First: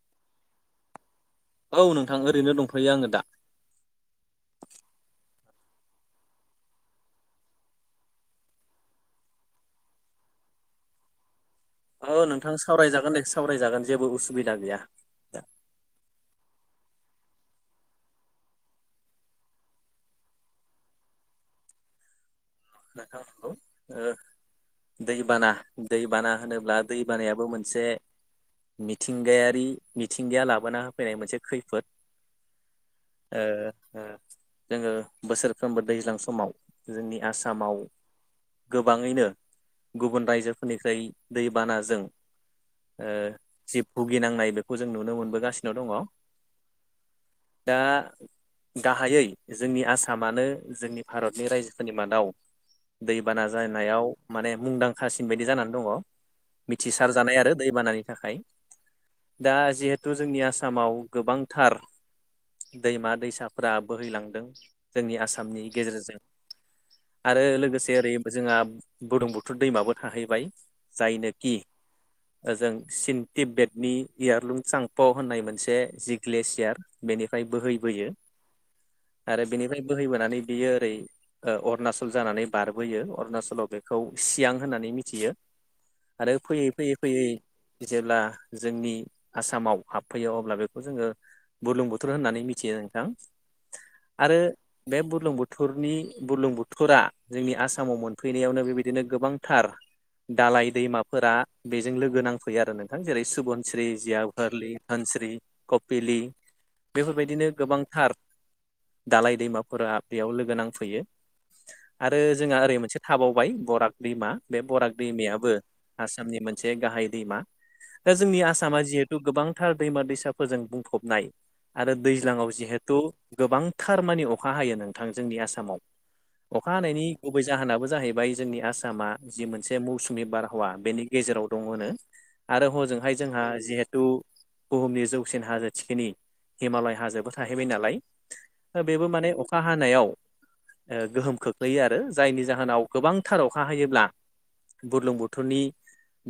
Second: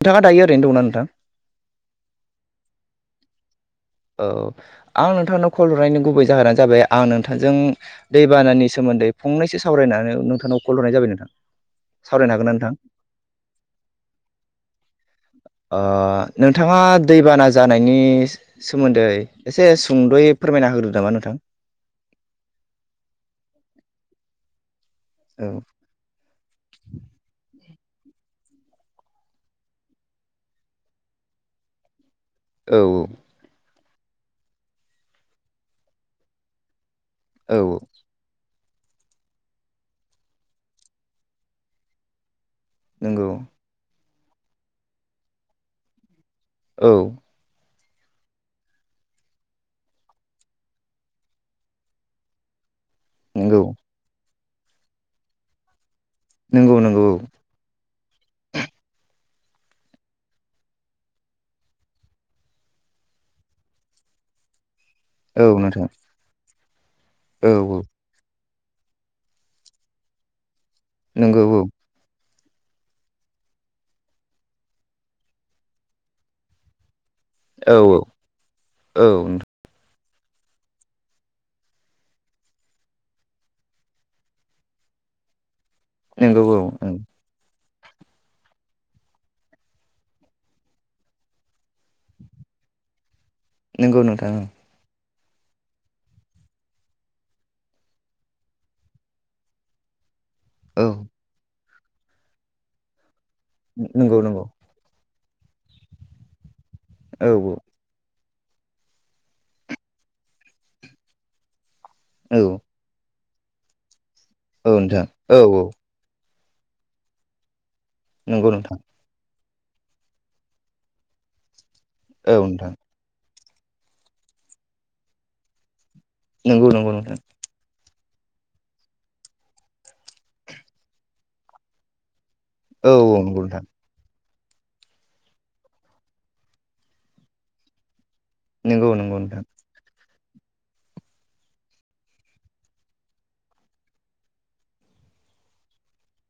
नोंथाङा दायो ओरैनो दंना नोंथां? औ नोंथां ओरैनो दंथ'यो आङो दा औ आं नोंथांनाव कल हरनायनि गुबै जाहोनानो जाबाय आं नोंथांजों दैबानानि सोमो न्दै फंनैसो सरायनानै नोंथांनाव कल हरनाय जाबाय नोंथां औ सावरायनो हागोन नोंथां ना सावरायजागोन दे सावरायजागोन जेबो उसुबिदा गैया। दा आ नोंथाङा दैबाना जानायनि सोमोन्दै एसे सुंद'यै फोरमायना होग्रो नामा नों थां नोंथां नंगौ ओ औ दैबाना-दैबाना होनोब्ला दै बानायाबो मोन से मिथिंगायारि मिथिंगाया लाबोना होफैनाय मोनसे खैफोद। औ औ ओ ओ जोङो बोसोरफ्रोमबो दैज्लां समाव जोंनि आसामाव औ गोबाङैनो गुबुन रायजोफोरनिफ्राय दैबानाजों ओ नंगौ जि भुगिनांनाय बेखौ जों नुनो मोनबोगासिनो दङ औ दा गाहायै जोंनि आसामानो जोंनि भारतनि रायजोफोरनि मादाव दैबाना नंगौ जानायाव माने मुंदांखासिन बायदि जानानै दङ। नंगौ नंगौ मिथिसारजानाय आरो दैबानानि थाखाय दा जिहेथु जोंनि आसामाव गोबांथार दैमा दैसाफोरा बोहैलांदों जोंनि औ आसामनि नोंथां गेजेरजों आरो औ औ लोगोसे ओरै जोंहा बुरलुंबुथुर दैमाबो थाहैबाय नंगौ जाइनोखि औ ओजों चिन तिब्बेट नि इयारलुं चांफाव होननाय मोनसे जि ग्लेसियार बेनिफ्राय औ औ बोहैबोयो औ आरो बेनिफ्राय बोहैबोनानै बियो ओरै ओ अरुणाचल जानानै बारबोयो अरुणाचलाव बेखौ सियां होननानै मिथियो आरो नंगौ फैयै औ फैयै फैयै जेब्ला जोंनि आसामाव हाबफैयो अब्ला बेखौ जोङो बुरलुंबुथुर होननानै मिथियो नोंथां नंगौ नोंथां आरो बे बु रलुंबुथुरनि बुरलुंबु थुरा जोंनि आसामाव मोनफैनायावनो बेबायदिनो गोबांथार दालाय औ दैमाफोरा बेजों लोगो नांफैयो आरो नोंथां जेरै सुबुनस्रि, नंगौ नंगौ जियाभरलि, धोनस्रि, कपिलि औ बेफोरबायदिनो गोबांथार दालाय दैमाफोरा बेयाव लोगो नांफैयो आरो औ जोंहा ओरै मोनसे थाबावबाय बराग दैमा बे औ बराग नोंथां औ दैमायाबो औ आसामनि मोन से गाहाय दैमा। दा जोंनि नंगौ नोंथां आसामा जिहेथु गोबां गोथार दैमा दैसाफोरजों बुंफबनाय आरो औ दैज्लाङाव नोंथां जिहेथु गोबांथार मानि अखा हायो नोंथां जोंनि आसामाव। नंगौ अखा नंगौ हानायनि नोंथां गुबै जाहोनाबो जाहै बाय जोंनि आसामा जि मोनसे मौसुमि बारहावा बेनि गेजेराव दङ होनो आरो औ हजोंहाय औ नंगौ जोंहा नोंथां जिहेथु बुहुमनि जौसिन हाजो थिखिनि हिमालय हाजोबो थाहैबाय नालाय नंगौ बेबो नंगौ माने नोंथां अखा हानायाव ओ गोहोम खोख्लैयो आरो जायनि जाहोनाव गोबांथार अखा हायोब्ला बुरलुंबुथुरनि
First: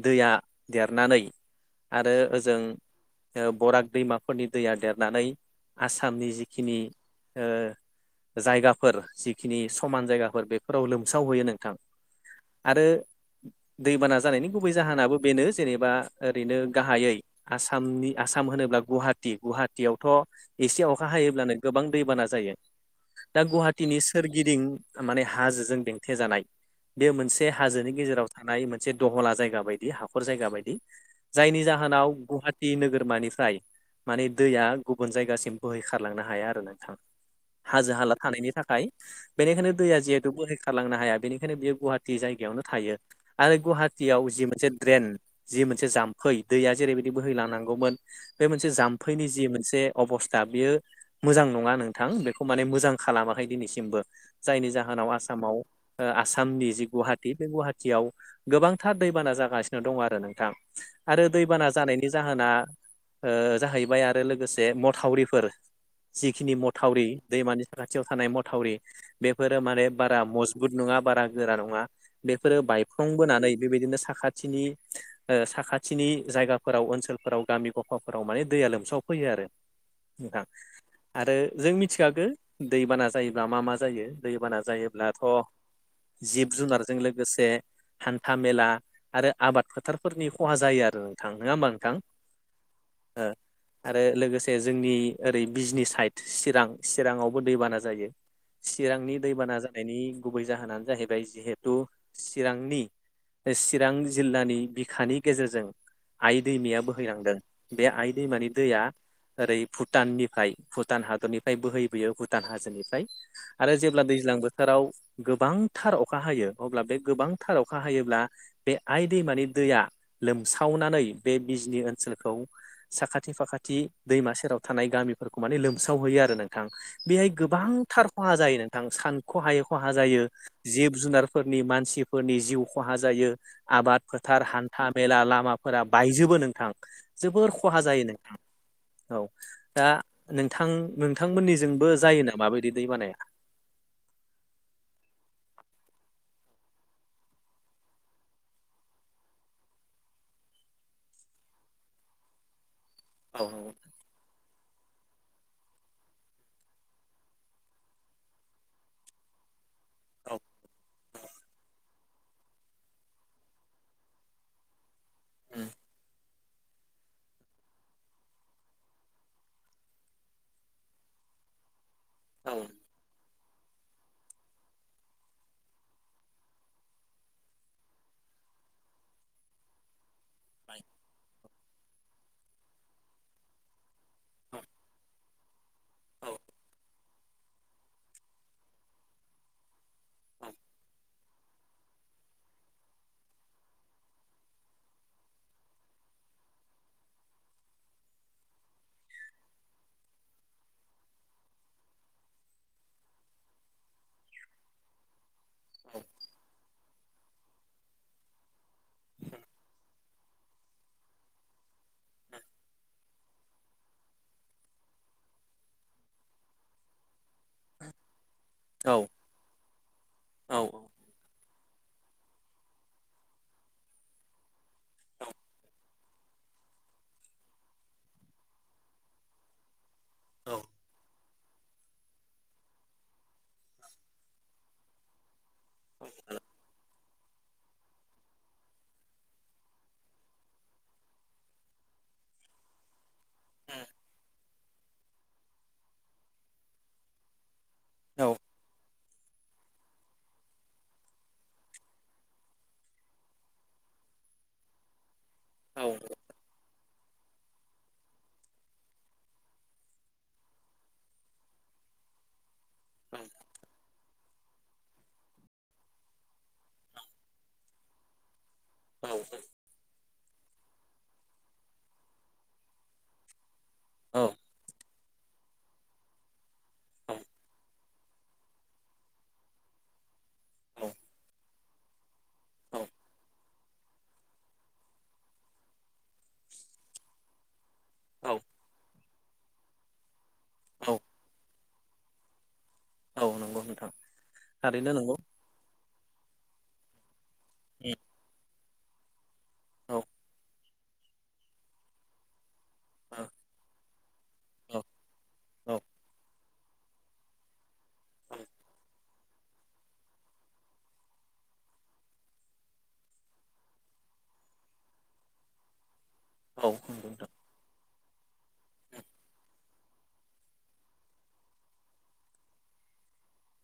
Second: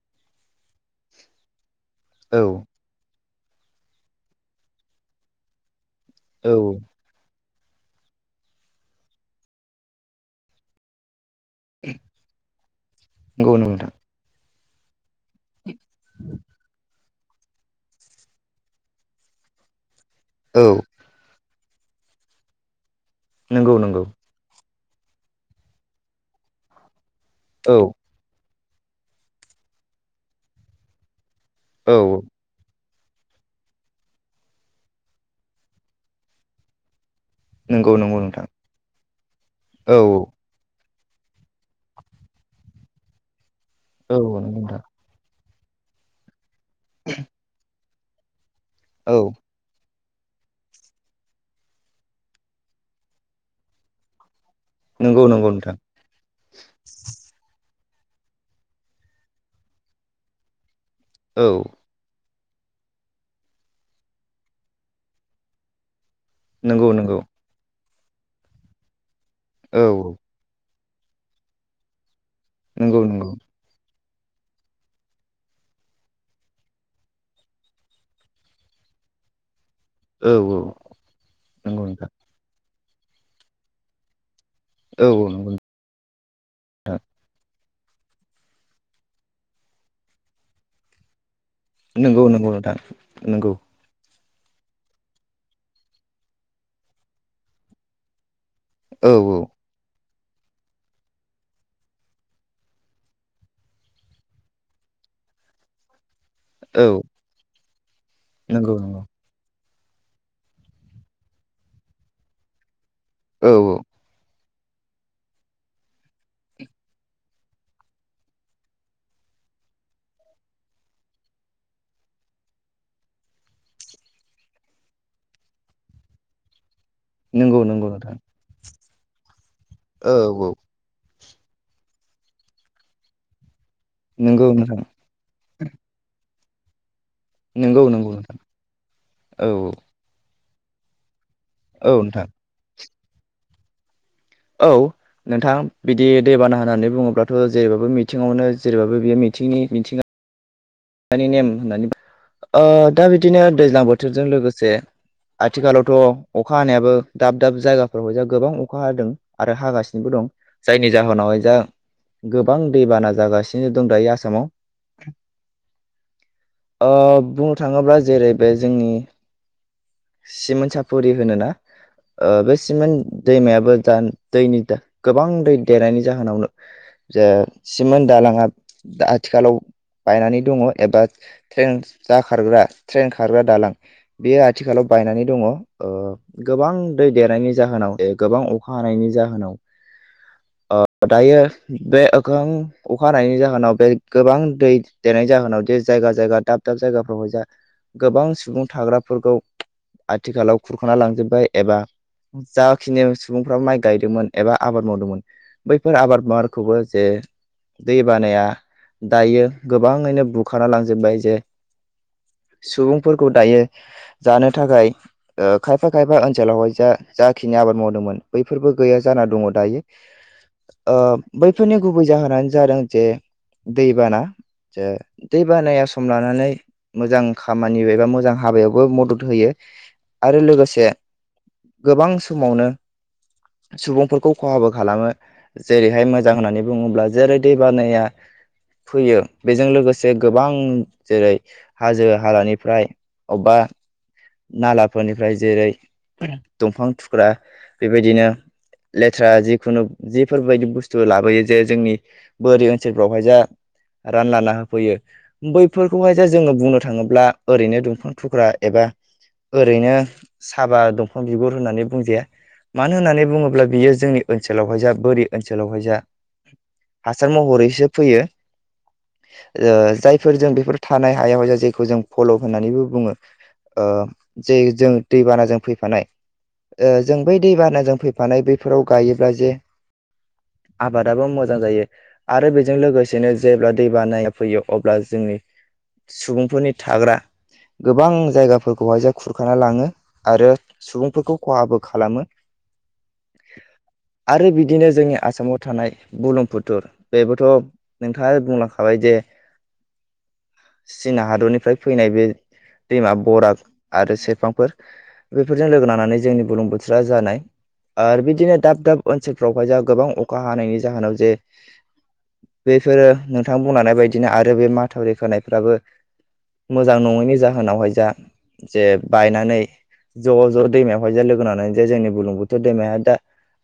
दैया देरनानै आरो औ ओजों बराग दैमाफोरनि दैया देरनानै आसामनि औ जिखिनि ओ जायगाफोर जिखिनि समान जायगाफोर बेफोराव लोमसाव हैयो नोंथां आरो नंगौ नोंथां दैबाना जानायनि गुबै जाहोनाबो बेनो जेनेबा ओरैनो गाहायै आसामनि आसाम होनोब्ला गुवाहाटि गुवाहाटियावथ औ एसे अखा हायोब्लानो गोबां दैबाना जायो दा नंगौ गुवाहाटिनि नंगौ सोरगिदिं माने हाजोजों बेेंथे जानाय बे मोनसे औ हाजोनि गेजेराव थानाय मोन मोनसे दहला जायगा बायदि हाखर जायगा बायदि जायनि औ जाहोनाव गुवाहाटि नोगोर मानिफ्राय माने दैया गुबुन जायगासिम बोहैखारलांनो हाया आरो नोंथां हाजो नंगौ हाला नंगौ नोंथां थानायनि थाखाय बेनिखायनो दैया औ जिहेतु बोहैखा खारलांनो हाया बेनिखायनो बियो गुवाहाटि जायगायावनो थायो आरो औ गुवाहाटियाव नंगौ जि मोनसे नोंथां ड्रेन जि मोनसे जाम्फै दैया जेरैबायदि बोहैलांनांगौमोन बे मोनसे औ जाम्फैनि जि मोनसे अबस्था बियो मोजां नङा नोंथां बेखौ माने मोजां खालामाखै दिनैसिमबो जायनि जाहोनाव नंगौ नंगौ आसामाव ओ नोंथां आसामनि जि गुवाहाटि बे गुहा याव गोबांथार दैबाना जागासिनो दङ आरो नोंथां आरो औ दैबाना जानायनि जाह जाहोना ओ जाहैबाय आरो लोगोसे मथावरिफोर जिखिनि नंगौ मथावरि नंगौ दैमानि साखाथियाव थानाय मथावरि बेफोरो औ माने औ बारा मज गुद नङा बारा गोरा नङा बेफोरो नंगौ बायफ्लं नंगौ बोनानै बेबायदिनो सा साखाथिनि ओ साखाथिनि जायगाफोराव ओनसोलफोराव गामि गफाफोराव माने दैया लोमसाव फै आरो औ नोंथां औ आरो जों नंगौ नोंथां मिथिखागो दैबाना जायोब्ला मा मा जायो दैबाना औ जायोब्लाथ औ नंगौ जिब जुनारजों लोगोसे हान्था मेला आरो आबाद फोथारफोरनि खहा जायो आरो नोंथां नङा होमबा नोंथां नंगौ नंगौ नोंथां नंगौ माखासे जोंनि ओरै बिजनि साइड चिरां चिराङावबो दैबाना जायो औ चिरांनि औ दैबाना जानायनि गुबै जाहोनानो जाहैबाय जिहेथु चिरांनि चिरां जिल्लानि बिखानि गेजेरजों आइ दैमाया औ बोहैलांदों बे आइ दैमानि नंगौ दैया नंगौ ओरै भुटाननिफ्राय भुटान हादरनिफ्राय बोहैबोयो भुटान हाजोनिफ्राय औ औ थाराव गोबांथार अखा हायो अब्ला बे गोबांथार अखा हायोब्ला बे आइ दैमानि दैया लोमसावनानै बे बिजनि ओनसोलखौ साखाथि फाखाथि दैमा सेराव थानाय गामिफोरखौ माने लोमसावहैयो आरो नोंथां बेहाय नंगौ नंगौ गोबांथार नोंथां खहा जायो नोंथां सानखहायै खहा औ जायो औ जिब जुनार फोरनि मानसिफोरनि जिउ खहा जायो आबाद फोथार नंगौ नोंथां हान्था मेला लामाफोरा बायजोबो नोंथां जोबोर खहा नंगौ जायो नंगौ नोंथां औ दा नोंथां नोंथांमोननिजोंबो औ नोंथां जायोनामा बिदि दै बानाया औ नोंथां बिदि दैबाना होननानै बुङोब्लाथ जेरैबाबो मिथिङावनो जेरैबाबो बियो मिथिंनि मिथिङा दानि नेम होननानै ओ दा बिदिनो औ दैज्लां बोथोरजों लोगोसे आथिखालावथ' अखा हानायाबो दाब दाब जायगाफोराव जों गोबां अखा हादों आरो हागासिनो। दं औ जायनि जाहोनावहाय जा। गोबां दैबाना जागासिनो दं दायो आसामाव। उम ओ बुंनो थांङोब्ला जेरै बे जोंनि। सिमोनन्ट साफुरि होनोना औ बे सिमोनन्ट। दैमायाबो दा दैनि गोबां दै देरनायनि जाहोनावनो। ज सिमोन दालाङा आथिखालाव बायनानै दङ एबा। ट्रेन जा खारग्रा ट्रेन खारग्रा दालां बेयो आथिखालाव बायनानै दङ। औ गोबां दै देरनायनि जाहोनाव ए गोबां अखा हानायनि जाहोनाव। ओ दायो बे ओखां अखानायनि जाहोनाव बे गोबां दै देरनायनि जाहोनाव जे जायगा जायगा दाब दाब जायगाफ्रावह जा गोबां सुबुं थाग्राफोरखौ आथिखालाव खुरखाना लांजोब्बाय एबा जाखिनि सुबुंफ्रा माइ गायदोंमोन एबा आबाद मावदोंमोन बैफोर आबाद बाखौबो जे दै बानाया दायो गोबाङैनो बुखाराना लांजोबबाय जे [inaudible] सुबुंफोरखौ दायो जानो थाखाय ओ खायफा खायफा ओनसोलावहाय जा-जाखिनिया आबाद मावदोंमोन बैफोरबो औ गैया जाना दङ दायो औ ओ बै फोरनि गुबै जाहोनानो जादों जे दैबाना। ज दै बानाया सम लानानै मोजां खामानि एबा मोजां हाबायावबो मदद होयो। आरो लोगोसे गोबां समावनो सुबुंफोरखौ खहाबो खालामो जेरैहाय मोजां होननानै बुङोब्ला जेरै दैबानाया फैयो बेजों लोगोसे गोबां जेरै हाजो हालानिफ्राय अबबा नालाफोरनिफ्राय जेरै दंफां थुख्रा बेबायदिनो लेथ्रा जिखुनु जिफोरबायदि बुस्थु लाबोयो जे जोंनि बोरि ओनसोलफ्रावहाय जा रानलाना होफैयो बैफोरखौहाय जा जोङो बुंनो थाङोब्ला ओरैनो दंफां थुख्रा एबा ओरैनो साबा दंफां बिगुर होननानै बुंजाया। मानो होननानै बुङोब्ला बियो जोंनि ओनसोलावहाय जा बोरि ओनसोलावहाय जा हासार महरैसो फैयो। ओ जायफोर जों बेफोर थानाय हायाव हाय जायखौ जों फल' होननानैबो बुङो। ओ जे जों दैबानाजों फैफानाय ओ जों बै दैबानाजों फैफानाय बैफोराव गायोब्ला जे आबादाबो मोजां जायो आरो बेजों लोगोसेनो जेब्ला दै बानाया फैयो अब्ला जोंनि सुबुंफोरनि थाग्रा गोबां जायगाफोरखौहाय जे खुरखाना लाङो। आरो औ सुबुंफोरखौ खहाबो खालामो। औ नंगौ नोंथां आरो बिदिनो थारैनो जोंनि नंगौ आसामाव थानाय बुलुम फुथुर। बेबोथ' औ नोंथाङा बुंलांखाबाय जे औ चिना हादरनिफ्राय फैनाय बे दैमा बरा आरो सेरफांफोर। बैफोरजों औ लोगो नानानै जोंनि बुलुंर बुथुरा जानाय। आरो बिदिनो दाब दाब ओनसोलफ्रावहाय जोंहा गोबां अखा हानायनि जाहोनाव जे बेफोरो नोंथां बुंलांनाय बायदिनो आरो बे माथावरि खोनायफ्राबो औ मोजां नंगौ नोंथां नङैनि जाहोनावहाय जा जे बायनानै ज' ज' दैमायावहाय जे लोगोननानै जे जोंनि बुलुं बोथोर दैमाया दा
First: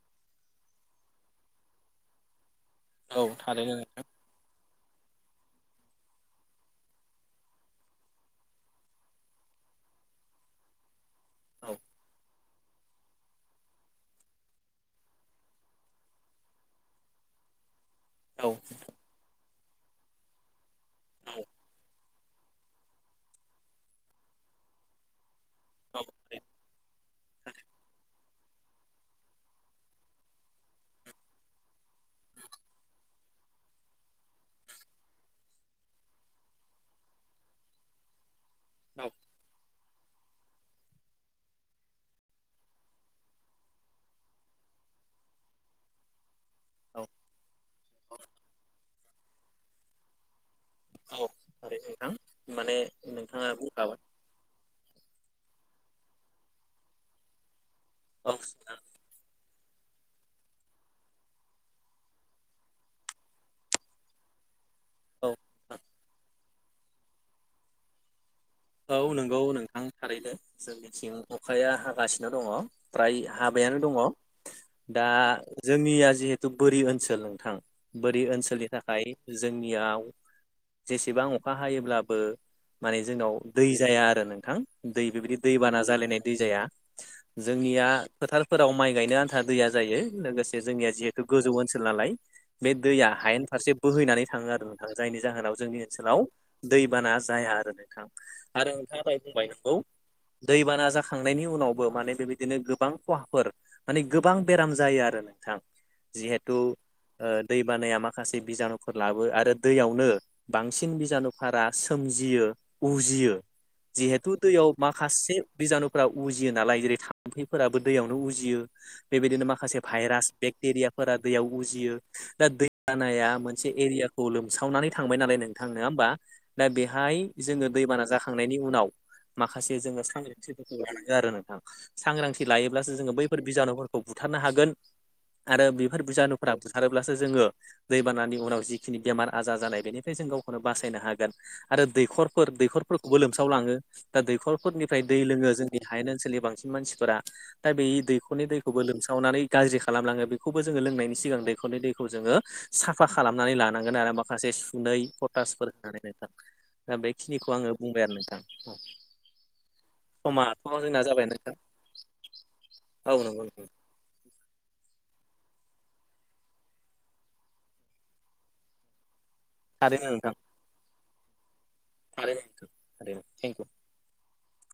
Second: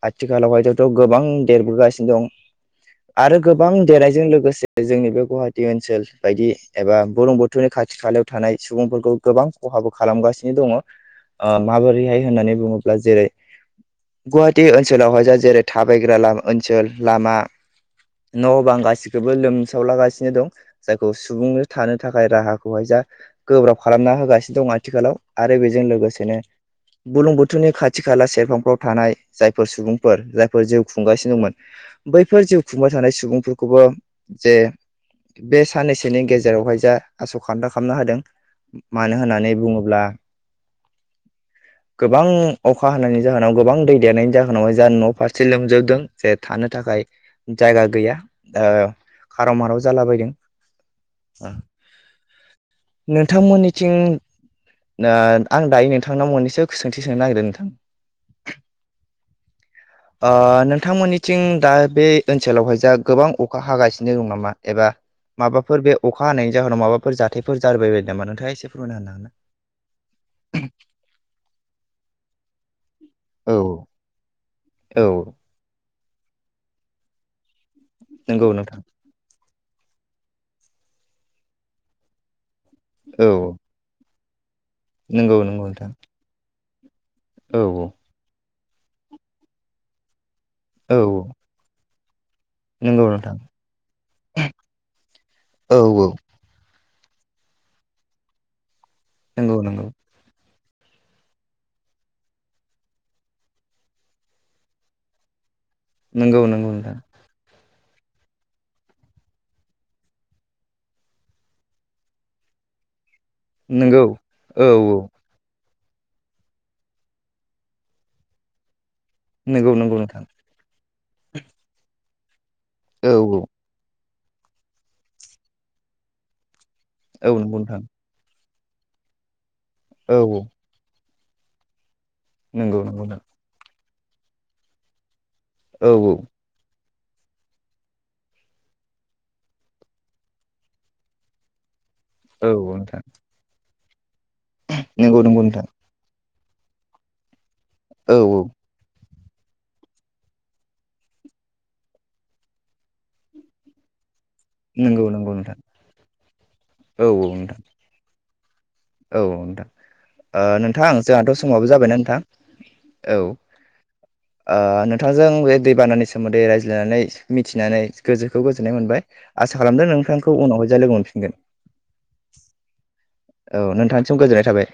आथिखालाव हायथ'थ' गोबां देरबोगासिनो दं औ आरो गोबां थारैनो देरनायजों लोगोसे जोंनि बे गुवाहाटि ओनसोल बायदि एबा बुर्लुंबुथुनि खाथि खालायाव थानाय सुबुंफोरखौ गोबां ख हाबो खालामगासिनो दङ ओ नोंथां औ माबोरैहाय होननानै बुङोब्ला जेरै गुवाहाटि ओनसोलावहाय जा जेरै थाबायग्रा ला-ओनसोल लामा औ न' बां गासिखोबो लोम सावलागासिनो दं। जायखौ औ सुबुंनो थानो थाखाय राहाखौहाय जा गोब्राब खालामना होगासिनो दं। आथिखालाव आरो बेजों लोगोसेनो बुर्लुंबुथुरनि खाथि खाला सेरफांफोराव थानाय जायफोर सुबुंफोर जायफोर जिउ खुंगासिनो दंमोन बैफोर जिउ खुंबाय थानाय सुबुंफोरखौबो जे बे साननैसोनि गेजेरावहाय जा आस' खान्था खामना होदों। मानो होननानै बुङोब्ला [inaudible] गोबां अखा हानायनि जाहोनाव गोबां दै देरनायनि जाहोनावहाय ज न'आव फारसे लोमजोबदों जे थानो थाखाय जायगा गैया ओ खार' माराव जालाबायदों। औ ओ नोंथां माने नोंथाङा बुंखाबाय। दा आं दायो नोंथांनाव मोनन्नैसो सोंथि सोंनो नागिरदों नोंथां? अस ओ नोंथांमोननिथिं दा बे ओनसोलावहाय जा गोबां अखा हागासिनो दं नामा एबा औ माबाफोर बे अखा हानायनि जाहोनाव माबाफोर जाथायफोर जाबाय बायदों नामा नोंथां? औ नंगौ नोंथां थारैनो जोंनिथिं अखाया हागासिनो दङ फ्राय हाब नो दङ दा जोंनिया जिहेथु बोरि ओनसोल नोंथां बोरि हागोन ना? ओनसोलनि थाखाय जों जोंनियाव जेसेबां अखा हायोब्लाबो माने जोंनाव औ दा आरो नोंथां दै बेबायदि नंगौ दै बाना नोंथां जालायनाय दै जाया औ नंगौ नोंथां औ जोंनिया फोथार फोराव माइ गायनो आन्था दैया जायो लोगोसे जोंनिया औ जिहेतु गोजौ ओनसोल नालाय बे दैया नंगौ नोंथां हायेन फारसे बोहैनानै थाङो आरो नोंथाङा जायनि जाहोनाव औ जोंनि औ ओनसोलाव दैबाना जाया आरो नोंथां आरो नोंथांङा दाय बुंबाय नंगौ दैबाना जाखांनायनि उनावबो माने बेबायदिनो गोबां खहाफोर माने गोबां बेराम जायो आरो नोंथां नंगौ जिहेथु नंगौ नोंथां ओ दै बानाया माखासे बिजानुफोर लाबो आरो दैयावनो बांसिन बिजानुफोरा सोमजियो उजियो नंगौ जिहेथु औ दैयाव औ माखासे बिजानुफोरा उजियो नालाय जेरै थाम्फैफोराबो दैयावनो उजियो बेबायदिनो नंगौ माखासे नंगौ नोंथां भाइरास बेक्टेरियाफोरा दैयाव उजियो दा दै औ जानाया औ मोनसे एरियाखौ लोमसावनानै थांबाय नालाय नोंथां नङा होमबा दा बे औ नंगौ जोङो नोंथां दैबाना जाखांनायनि उनाव माखासे जोङो औ औ सांग्रांथिफोरखौ लानांगौ आरो नोंथां सांग्रांथि नंगौ लायोब्लासो नंगौ जोङो नोंथां बैफोर बिजानुफोरखौ बुथारनो हागोन आरो औ बेफोर बिजानुफोरार हारोब्लासो जोङो दैबानानि उनाव जिखिनि बेमार आजार जानाय बेनिफ्राय जों गावखौनो बासायनो हागोन आरो दै औ औ नोंथां दैखरफोरखौबो लोमसावलाङो दा दैखरफोरनिफ्राय दै नंगौ नंगौ लोङो नोंथां जोंनि हायन ओनसोलनि बांसिन बांसिन मानसिफोरा दा बे औ औ दैखरनि दैखौबो लों सावनानै गाज्रि खालामलाङो बेखौबो जोङो लोंनायनि सिगां दैखरनि दैखौ जोङो साफा खालामनानै लानांगोन आरो माखासे सुनै नंगौ नंगौ नोंथां पटासफोर होनानै नोंथां दा औ औ बेखिनिखौ नोंथां आङो बुंबाय आरो नोंथां। औ नोंथां ओ समाथ' नोंथां जोंना जाबाय जोंहाथ' नोंथां समावबो जाबायना नोंथां? औ नंगौ नोंथां आ नोंथां जों बे दैबानानि सोमोन्दै रायज्लायनानै मिथिनानै गोजोखौ गोजोननाय मोनबाय आसा खालामदों नोंथांखौ उनावहाय जाय लोगो मोनफिनगोन ‌। आरो औ नोंथांनिसिम गोजोननाय थाबाय।